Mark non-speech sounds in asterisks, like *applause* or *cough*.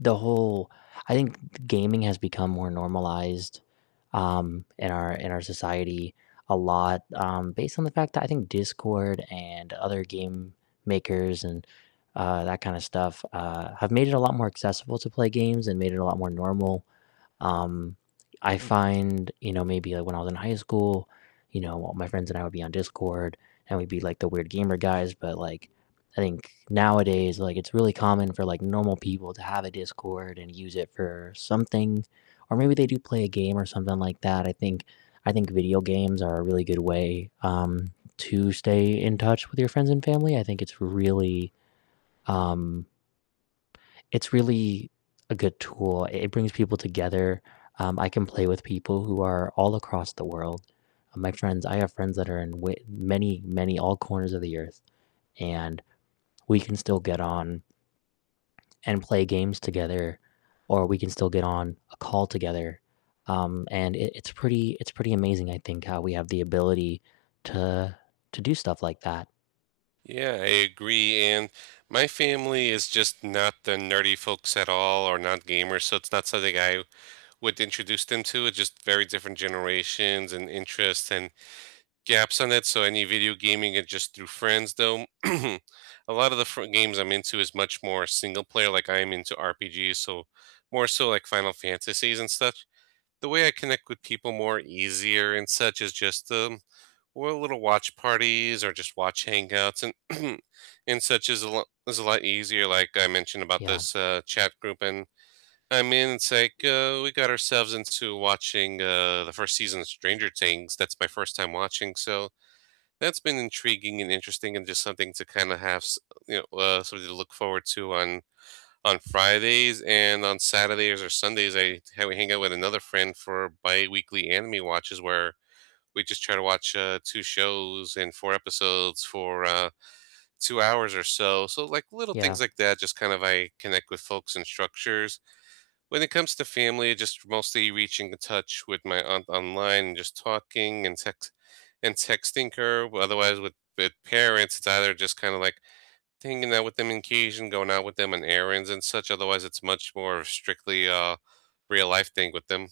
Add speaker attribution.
Speaker 1: The whole I think g g gaming has become more normalized, um, in our in our society a lot, um, based on the fact that I think Discord, and other game makers, and, uh, that kind of stuff, uh, have made it a lot more accessible to play games, and made it a lot more normal, um, I find you know, maybe, like, when I was in high school, you know, all my friends and I would be on Discord, and we'd be like the weird gamer guys, but, like, I think nowadays, like, it's really common for, like, normal people to have a Discord, and use it for something, or maybe they do play a game, or something like that. I think I think video games are a really good way, um, to stay in touch with your friends and family, I think it's really, um It's really a good tool, i it brings people together, um, I can play with people who are all across the world. My friends I have friends that are in w many, many all corners of the Earth, and we can still get on and play games together, or we can still get on a call together, um, and it it's pretty it's pretty amazing, I think, how we have the ability to to do stuff like that.
Speaker 2: Yeah, I agree, and my family is just not the nerdy folks at all, or not gamers, so, it's not something I would introduce them to, it's just very different generations, and interests, and gaps in it, so any video gaming is just through friends though. *clears throat* A lot of the fr games I'm into is much more single-player, like, I am into RPGs, so more, so, like, Final Fantasies and stuff. The way I connect with people more easier and such is just, um we'll little watch parties, or just watch hangouts and *clears throat* and such is a l is a lot easier, like I mentioned about
Speaker 1: Yeah.
Speaker 2: this, uh, chat group, and I mean, it's like, uh, we got ourselves into watching, uh, the 1st season of Stranger Things. That's my first time watching, so, that's been intriguing, and interesting, and just something to kinda have s you know, uh, something to look forward to on on Fridays, and on Saturdays, or Sundays, I ha we hang out with another friend for biweekly anime watches where we just try to watch, uh, 2 shows and 4 episodes for, uh, 2 hours or so, so, like, little things
Speaker 1: Yeah.
Speaker 2: like that, just kind of I connect with folks in structures. When it comes to family, just mostly reaching to touch with my aunt online, and just talking and text and texting her, otherwise with with parents, it's either just kinda, like, hanging out with them on occasion, going out with them on errands and such, otherwise, it's much more strictly a real life thing with them.